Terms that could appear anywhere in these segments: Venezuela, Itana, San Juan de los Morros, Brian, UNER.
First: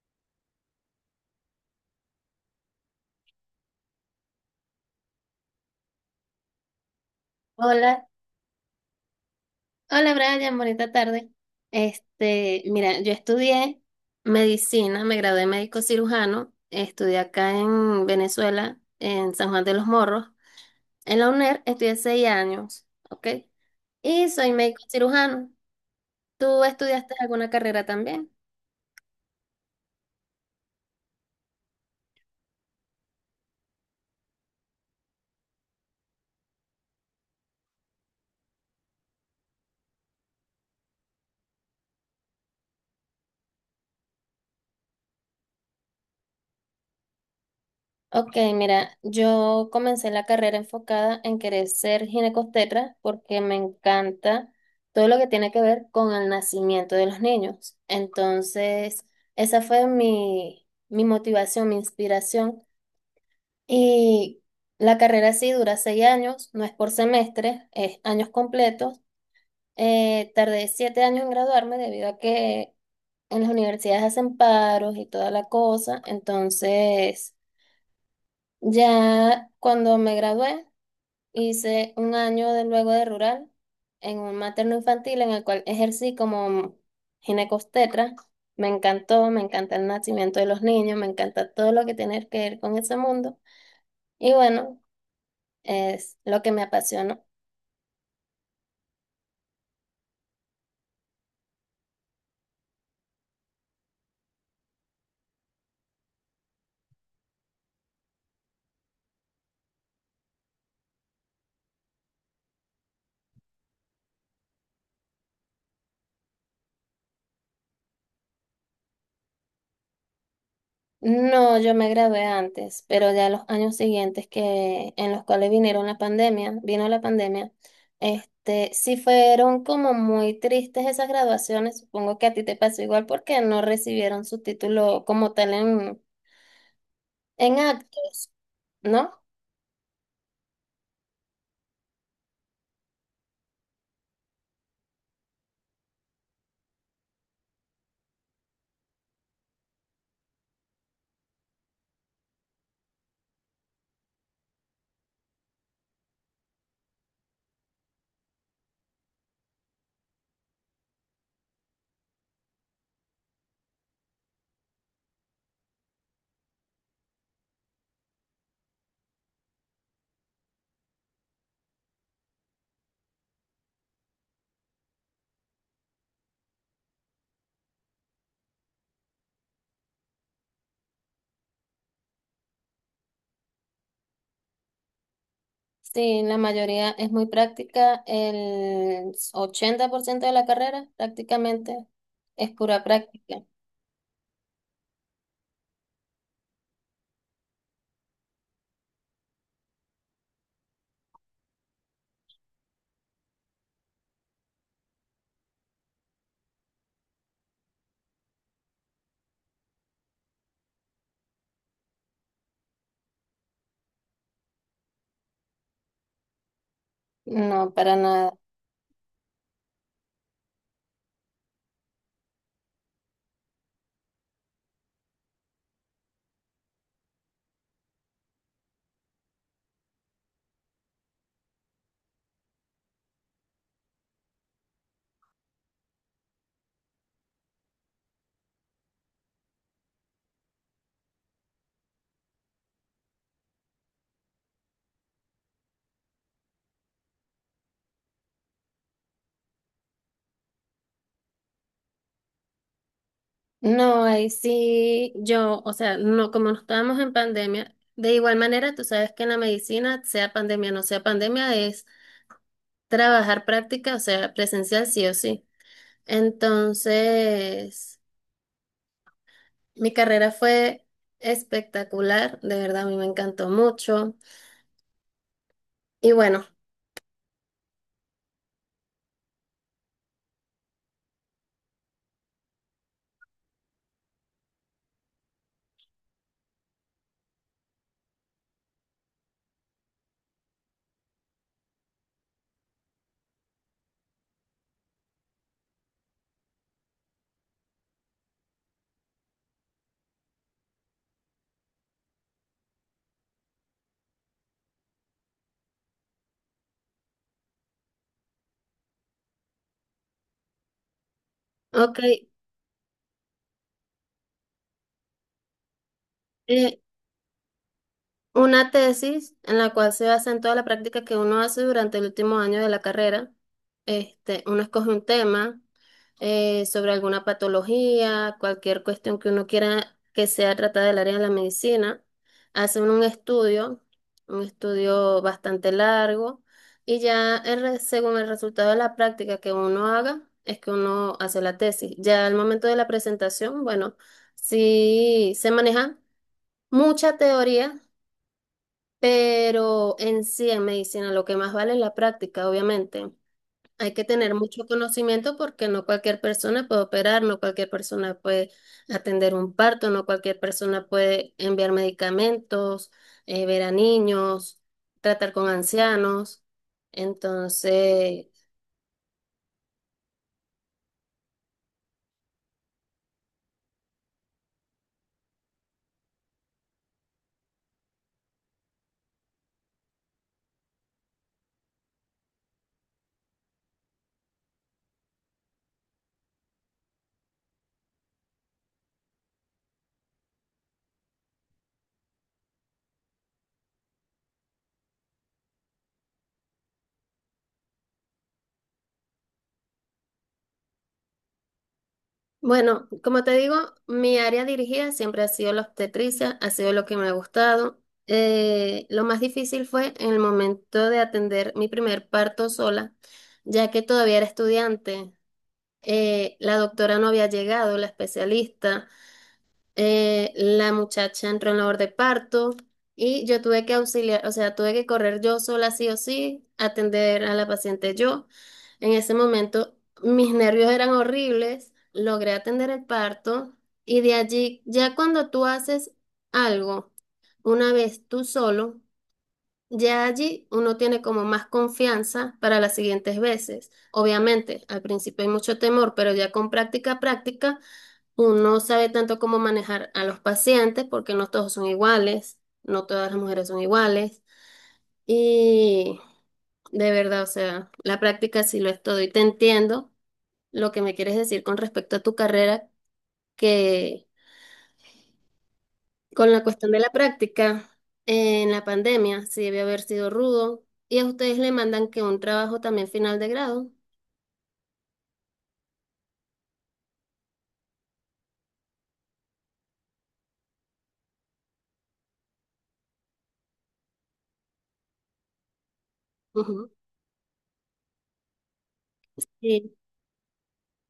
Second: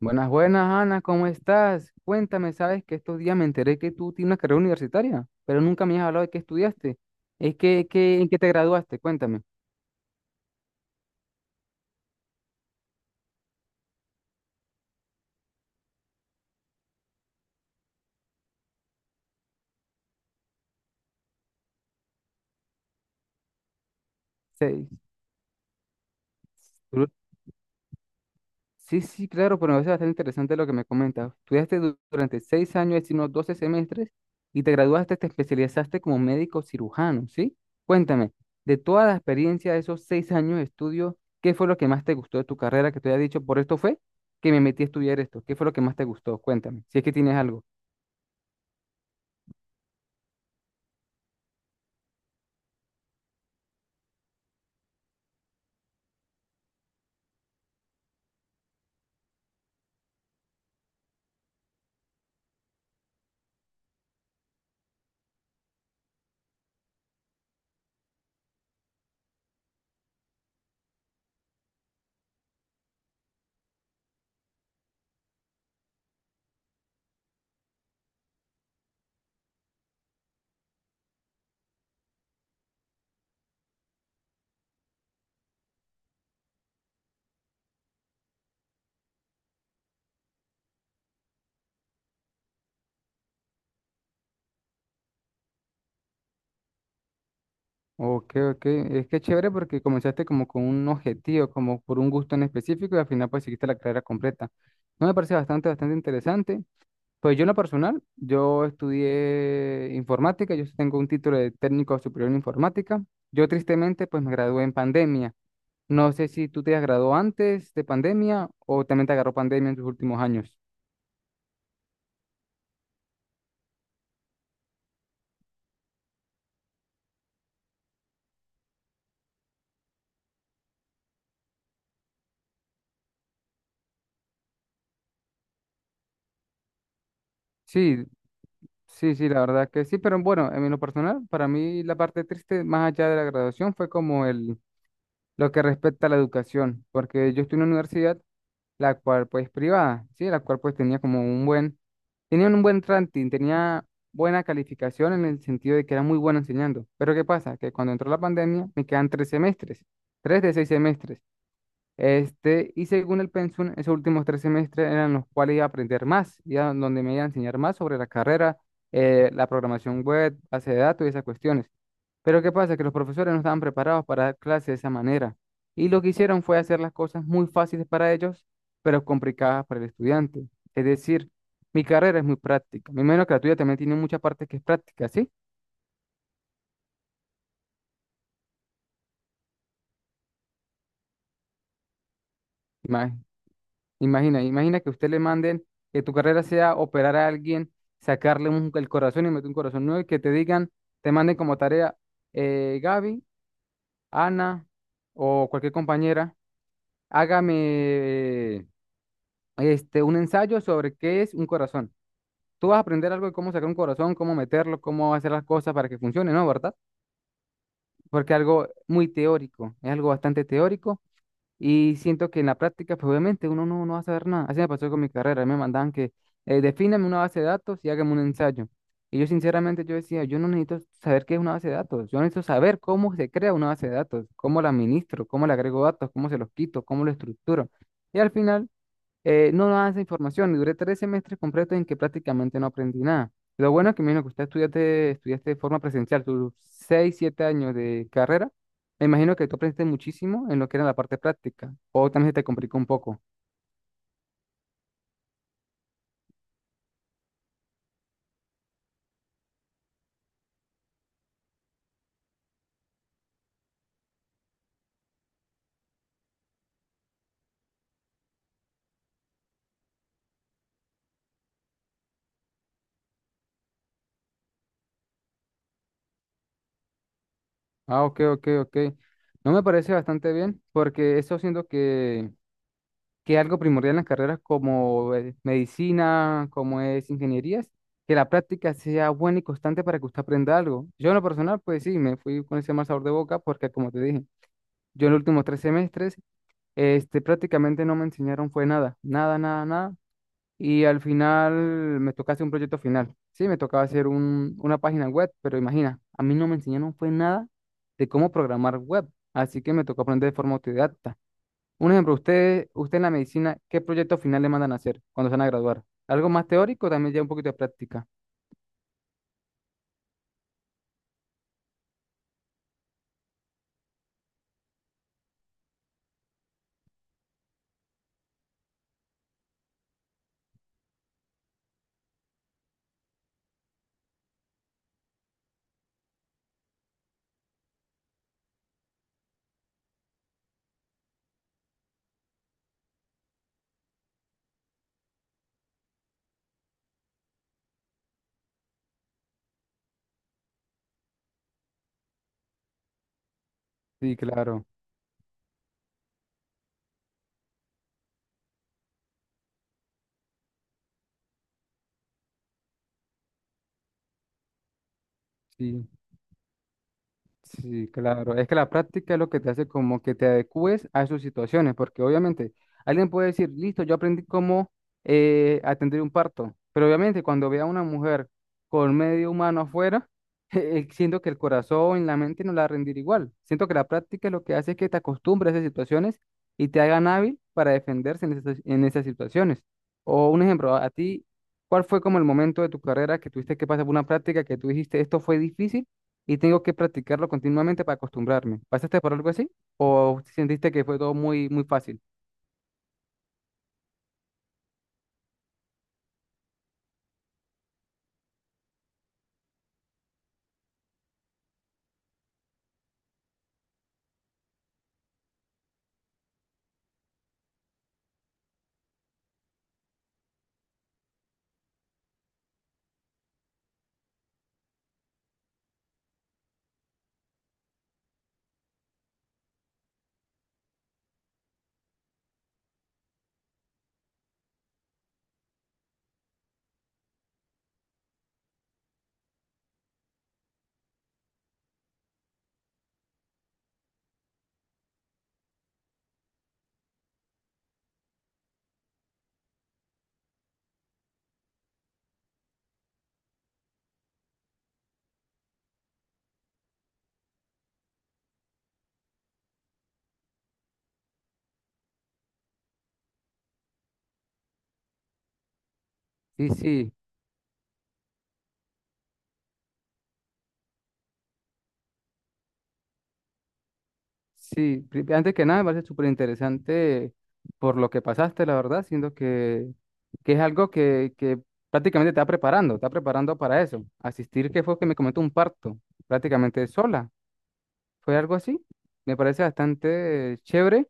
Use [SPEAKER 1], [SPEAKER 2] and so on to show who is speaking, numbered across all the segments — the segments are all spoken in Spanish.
[SPEAKER 1] Buenas, buenas, Ana, ¿cómo estás? Cuéntame, sabes que estos días me enteré que tú tienes una carrera universitaria, pero nunca me has hablado de qué estudiaste.
[SPEAKER 2] Hola,
[SPEAKER 1] ¿En qué te graduaste? Cuéntame.
[SPEAKER 2] hola Brian, bonita tarde. Mira, yo estudié medicina, me gradué de médico cirujano, estudié acá en Venezuela, en San Juan de los Morros. En la UNER estudié 6 años, ¿ok? Y soy médico
[SPEAKER 1] Sí,
[SPEAKER 2] cirujano. ¿Tú
[SPEAKER 1] du-
[SPEAKER 2] estudiaste alguna carrera también?
[SPEAKER 1] sí, sí, claro, pero me parece bastante interesante lo que me comentas. Estudiaste durante seis años, es decir, unos 12 semestres, y te graduaste, te especializaste como médico cirujano, ¿sí? Cuéntame, de toda la experiencia de esos seis años de estudio, ¿qué fue lo que más te gustó de tu carrera que te había dicho? Por esto fue que me metí a estudiar esto. ¿Qué fue lo que más te gustó? Cuéntame, si es que tienes algo.
[SPEAKER 2] Ok, mira, yo comencé la carrera enfocada en querer ser ginecostetra porque me encanta todo lo que tiene que ver con el nacimiento de los niños. Entonces, esa fue mi motivación, mi inspiración. Y la carrera sí dura 6 años, no es por semestre, es años completos. Tardé 7 años en graduarme debido a que en las universidades hacen paros y toda la cosa. Entonces, ya cuando me gradué, hice un año de luego de rural en un materno infantil en el cual ejercí como ginecostetra. Me encantó, me encanta el nacimiento de los niños, me encanta todo lo que tiene que ver con ese mundo. Y bueno, es lo que me apasiona.
[SPEAKER 1] Ok, ok. Es que chévere porque comenzaste como con un objetivo, como por un gusto en específico y al final pues seguiste la carrera completa. No me parece bastante, bastante interesante. Pues yo en lo personal, yo estudié informática, yo tengo un título de técnico superior en informática. Yo tristemente pues me gradué en pandemia. No sé si tú te has graduado antes de pandemia o también te agarró pandemia en tus últimos años.
[SPEAKER 2] No, yo me gradué antes, pero ya los años siguientes que en los cuales vinieron la pandemia, vino la pandemia, sí fueron como muy tristes esas graduaciones. Supongo que a ti te pasó igual porque no recibieron su título como tal en actos,
[SPEAKER 1] Sí, sí,
[SPEAKER 2] ¿no?
[SPEAKER 1] sí, la verdad que sí, pero bueno, en lo personal, para mí la parte triste más allá de la graduación fue como el lo que respecta a la educación, porque yo estoy en una universidad, la cual pues privada, ¿sí? La cual pues tenía como un buen, tenía un buen ranking, tenía buena calificación en el sentido de que era muy bueno enseñando. Pero ¿qué pasa? Que cuando entró la pandemia me quedan tres semestres, tres de seis semestres. Este, y según el pensum, esos últimos tres semestres eran los cuales iba a aprender más, y a donde me iba a enseñar más sobre la carrera, la programación web, base de datos y esas cuestiones. Pero ¿qué pasa? Que los profesores no estaban preparados para dar clases de esa manera. Y lo que hicieron fue hacer las cosas muy fáciles para ellos, pero complicadas para el estudiante. Es decir, mi carrera es muy práctica. Me imagino que la tuya también tiene mucha parte que es práctica, ¿sí?
[SPEAKER 2] Sí, la mayoría es muy práctica, el 80% de la carrera prácticamente es pura
[SPEAKER 1] Ima-
[SPEAKER 2] práctica.
[SPEAKER 1] Imagina, imagina que usted le manden que tu carrera sea operar a alguien, sacarle el corazón y meter un corazón nuevo y que te digan, te manden como tarea, Gaby, Ana o cualquier compañera, hágame este, un ensayo sobre qué es un corazón. Tú vas a aprender algo de cómo sacar un corazón, cómo meterlo, cómo hacer las cosas para que funcione, ¿no? ¿Verdad?
[SPEAKER 2] No, para nada.
[SPEAKER 1] Porque es algo muy teórico, es algo bastante teórico. Y siento que en la práctica, pues obviamente uno no, no va a saber nada. Así me pasó con mi carrera. Me mandaban que defíname una base de datos y hágame un ensayo. Y yo sinceramente yo decía, yo no necesito saber qué es una base de datos. Yo necesito saber cómo se crea una base de datos, cómo la administro, cómo le agrego datos, cómo se los quito, cómo lo estructuro. Y al final no daban esa información. Duré tres semestres completos en que prácticamente no aprendí nada. Lo bueno es que, me imagino que usted estudiaste de forma presencial, tus seis, siete años de carrera. Me imagino que tú aprendiste muchísimo en lo que era la parte práctica. O también se te complicó un poco.
[SPEAKER 2] No, ahí sí, yo, o sea, no, como no estábamos en pandemia, de igual manera, tú sabes que en la medicina, sea pandemia o no sea pandemia, es trabajar práctica, o sea, presencial sí o sí. Entonces, mi carrera fue espectacular, de verdad, a mí me encantó mucho. Y bueno,
[SPEAKER 1] Ah, ok, ok, ok. No me parece bastante bien, porque eso siento que es algo primordial en las carreras como medicina, como es ingenierías, que la práctica sea buena y constante para que usted aprenda algo. Yo en lo personal, pues sí, me fui con ese mal sabor de boca porque, como te dije, yo en los últimos tres semestres, este, prácticamente no me enseñaron fue nada, nada, nada, nada. Y al final me tocaba hacer un proyecto final. Sí, me tocaba hacer una página web, pero imagina, a mí no me enseñaron fue nada de cómo programar web, así que me tocó aprender de forma autodidacta. Un
[SPEAKER 2] ok,
[SPEAKER 1] ejemplo, usted, usted en la medicina, ¿qué proyecto final le mandan a hacer cuando se van a graduar? ¿Algo más
[SPEAKER 2] eh,
[SPEAKER 1] teórico? También ya un poquito de práctica.
[SPEAKER 2] una tesis en la cual se basa en toda la práctica que uno hace durante el último año de la carrera. Uno escoge un tema sobre alguna patología, cualquier cuestión que uno quiera que sea tratada del área de la medicina. Hace uno un estudio bastante largo, y ya según el resultado de la práctica que uno haga, es que uno hace la tesis. Ya al momento de la presentación, bueno, sí se maneja mucha teoría, pero en sí, en medicina, lo que más vale es la práctica, obviamente. Hay que
[SPEAKER 1] Sí,
[SPEAKER 2] tener mucho
[SPEAKER 1] claro.
[SPEAKER 2] conocimiento porque no cualquier persona puede operar, no cualquier persona puede atender un parto, no cualquier persona puede enviar medicamentos, ver a niños, tratar con
[SPEAKER 1] Sí.
[SPEAKER 2] ancianos.
[SPEAKER 1] Sí,
[SPEAKER 2] Entonces,
[SPEAKER 1] claro. Es que la práctica es lo que te hace como que te adecúes a sus situaciones, porque obviamente alguien puede decir, listo, yo aprendí cómo atender un parto, pero obviamente cuando vea a una mujer con medio humano afuera, siento que el corazón, la mente no la va a rendir igual. Siento que la práctica lo que hace es que te acostumbres a esas situaciones y te hagan hábil para defenderse en esas situaciones. O un ejemplo, a ti, ¿cuál fue como el momento de tu carrera que tuviste que pasar por una práctica que tú dijiste, esto fue difícil? Y tengo que practicarlo continuamente para acostumbrarme. ¿Pasaste por algo así? ¿O sentiste que fue todo muy, muy fácil?
[SPEAKER 2] bueno, como te digo, mi área dirigida siempre ha sido la obstetricia, ha sido lo que me ha gustado. Lo más difícil fue en el momento de atender mi primer parto sola, ya que todavía era estudiante. La doctora no había llegado, la especialista, la muchacha entró en labor de parto y yo tuve que auxiliar, o sea, tuve que correr yo sola sí o sí, atender a la paciente yo. En ese momento mis nervios eran horribles, logré atender el parto y de allí, ya cuando tú haces algo una vez tú solo, ya allí uno tiene como más confianza para las siguientes veces. Obviamente, al principio hay mucho temor, pero ya con práctica, práctica, uno sabe tanto cómo manejar a los pacientes porque no todos son iguales, no todas las mujeres son iguales. Y de verdad, o sea, la práctica sí lo es todo y te entiendo lo que me quieres decir con respecto a tu carrera, que... Con la
[SPEAKER 1] Sí,
[SPEAKER 2] cuestión de la
[SPEAKER 1] sí,
[SPEAKER 2] práctica, en la pandemia sí debe haber sido rudo. Y a ustedes le mandan que un trabajo también final de grado.
[SPEAKER 1] sí. Antes que nada, me parece súper interesante por lo que pasaste, la verdad, siento que es algo que prácticamente te está preparando para eso. Asistir, que fue que me comentó un parto, prácticamente
[SPEAKER 2] Ujú.
[SPEAKER 1] sola. ¿Fue algo así? Me parece
[SPEAKER 2] Sí.
[SPEAKER 1] bastante chévere.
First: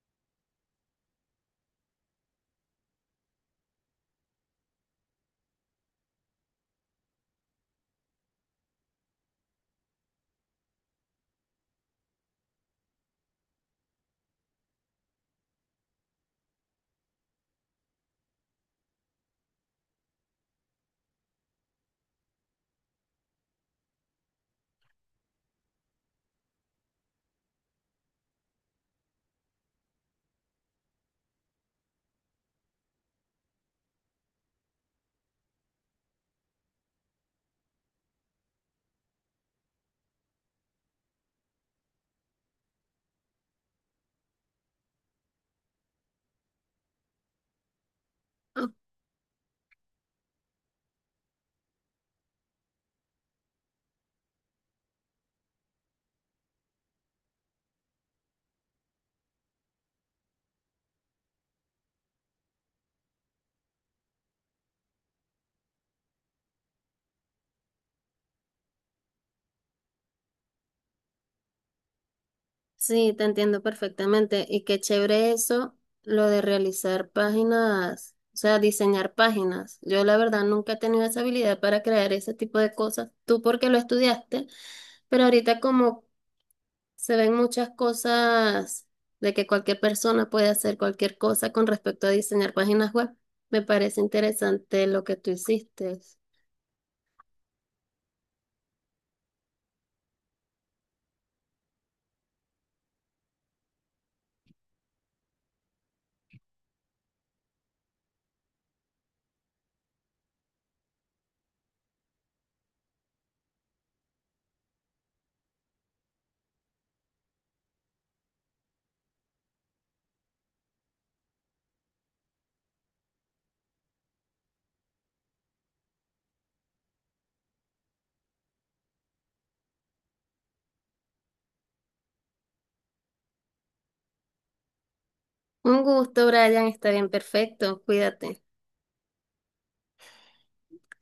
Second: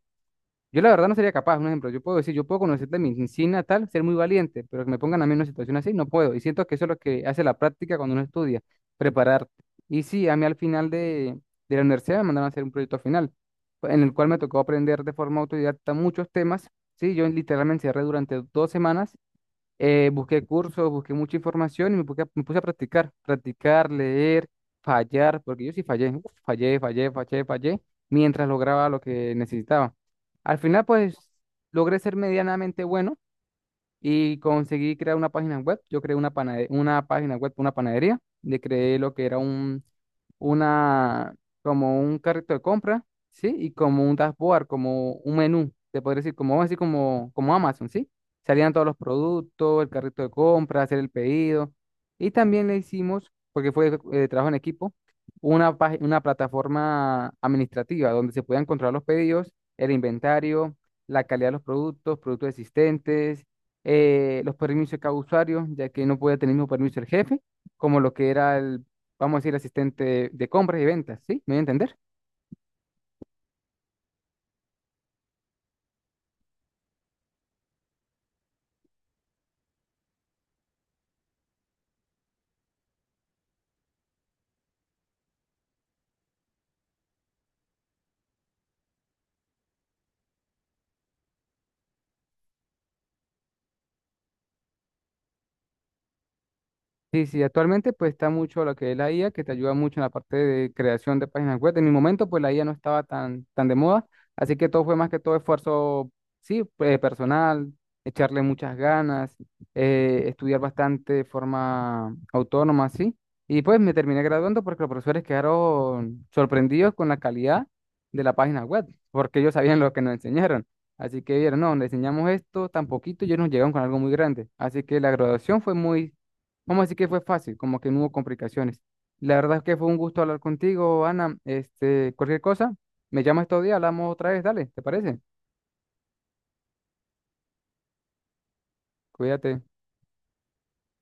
[SPEAKER 1] Yo la verdad no sería capaz, un ejemplo, yo puedo decir, yo puedo conocerte mi sin natal, ser muy valiente, pero que me pongan a mí en una situación así, no puedo. Y siento que eso es lo que hace la práctica cuando uno estudia, prepararte. Y sí, a mí al final de la universidad me mandaron a hacer un proyecto final, en el cual me tocó aprender de forma autodidacta muchos temas. Sí, yo literalmente encerré durante dos semanas busqué cursos, busqué mucha información y me puse, me puse a practicar, practicar, leer, fallar, porque yo sí fallé, uf, fallé, fallé, fallé, fallé, mientras lograba lo que necesitaba. Al final, pues, logré ser medianamente bueno y conseguí crear una página web. Yo creé una página web, una panadería. Le creé lo que era una, como un carrito de compra, ¿sí? Y como un dashboard, como un menú, te podría decir, como, así como, como Amazon, ¿sí?
[SPEAKER 2] Ah,
[SPEAKER 1] Salían todos los productos, el carrito de compra, hacer el pedido. Y también le hicimos, porque fue trabajo en equipo, una plataforma administrativa donde se podían controlar los pedidos, el inventario, la calidad de los productos, productos existentes los permisos de cada usuario, ya que no podía tener el mismo permiso el jefe, como lo que era el, vamos a decir, asistente de compras y ventas, ¿sí? ¿Me voy a entender?
[SPEAKER 2] sí, te entiendo perfectamente. Y qué chévere eso, lo de realizar páginas, o sea, diseñar páginas. Yo la verdad nunca he tenido esa habilidad para crear ese tipo de cosas. Tú porque lo estudiaste, pero ahorita como se ven muchas cosas de que cualquier persona puede hacer cualquier cosa con respecto a diseñar páginas web. Me parece interesante lo que tú hiciste.
[SPEAKER 1] Sí, sí, actualmente pues está mucho lo que es la IA, que te ayuda mucho en la parte de creación de páginas web. En mi momento pues la IA no estaba tan, tan de moda, así que todo fue más que todo esfuerzo, sí, personal, echarle muchas ganas, estudiar bastante de forma autónoma, sí. Y pues me terminé graduando porque los profesores quedaron sorprendidos con la calidad de la página web, porque ellos sabían lo que nos enseñaron. Así que vieron, no, le enseñamos esto tan poquito y ellos nos llegaron con algo muy grande. Así que la graduación fue muy. Vamos a decir que fue fácil, como que no hubo complicaciones. La verdad es que fue un gusto hablar contigo, Ana. Este, cualquier cosa, me llamas estos días, hablamos otra vez, dale, ¿te parece?
[SPEAKER 2] Un gusto, Brian. Está bien, perfecto. Cuídate.
[SPEAKER 1] Cuídate.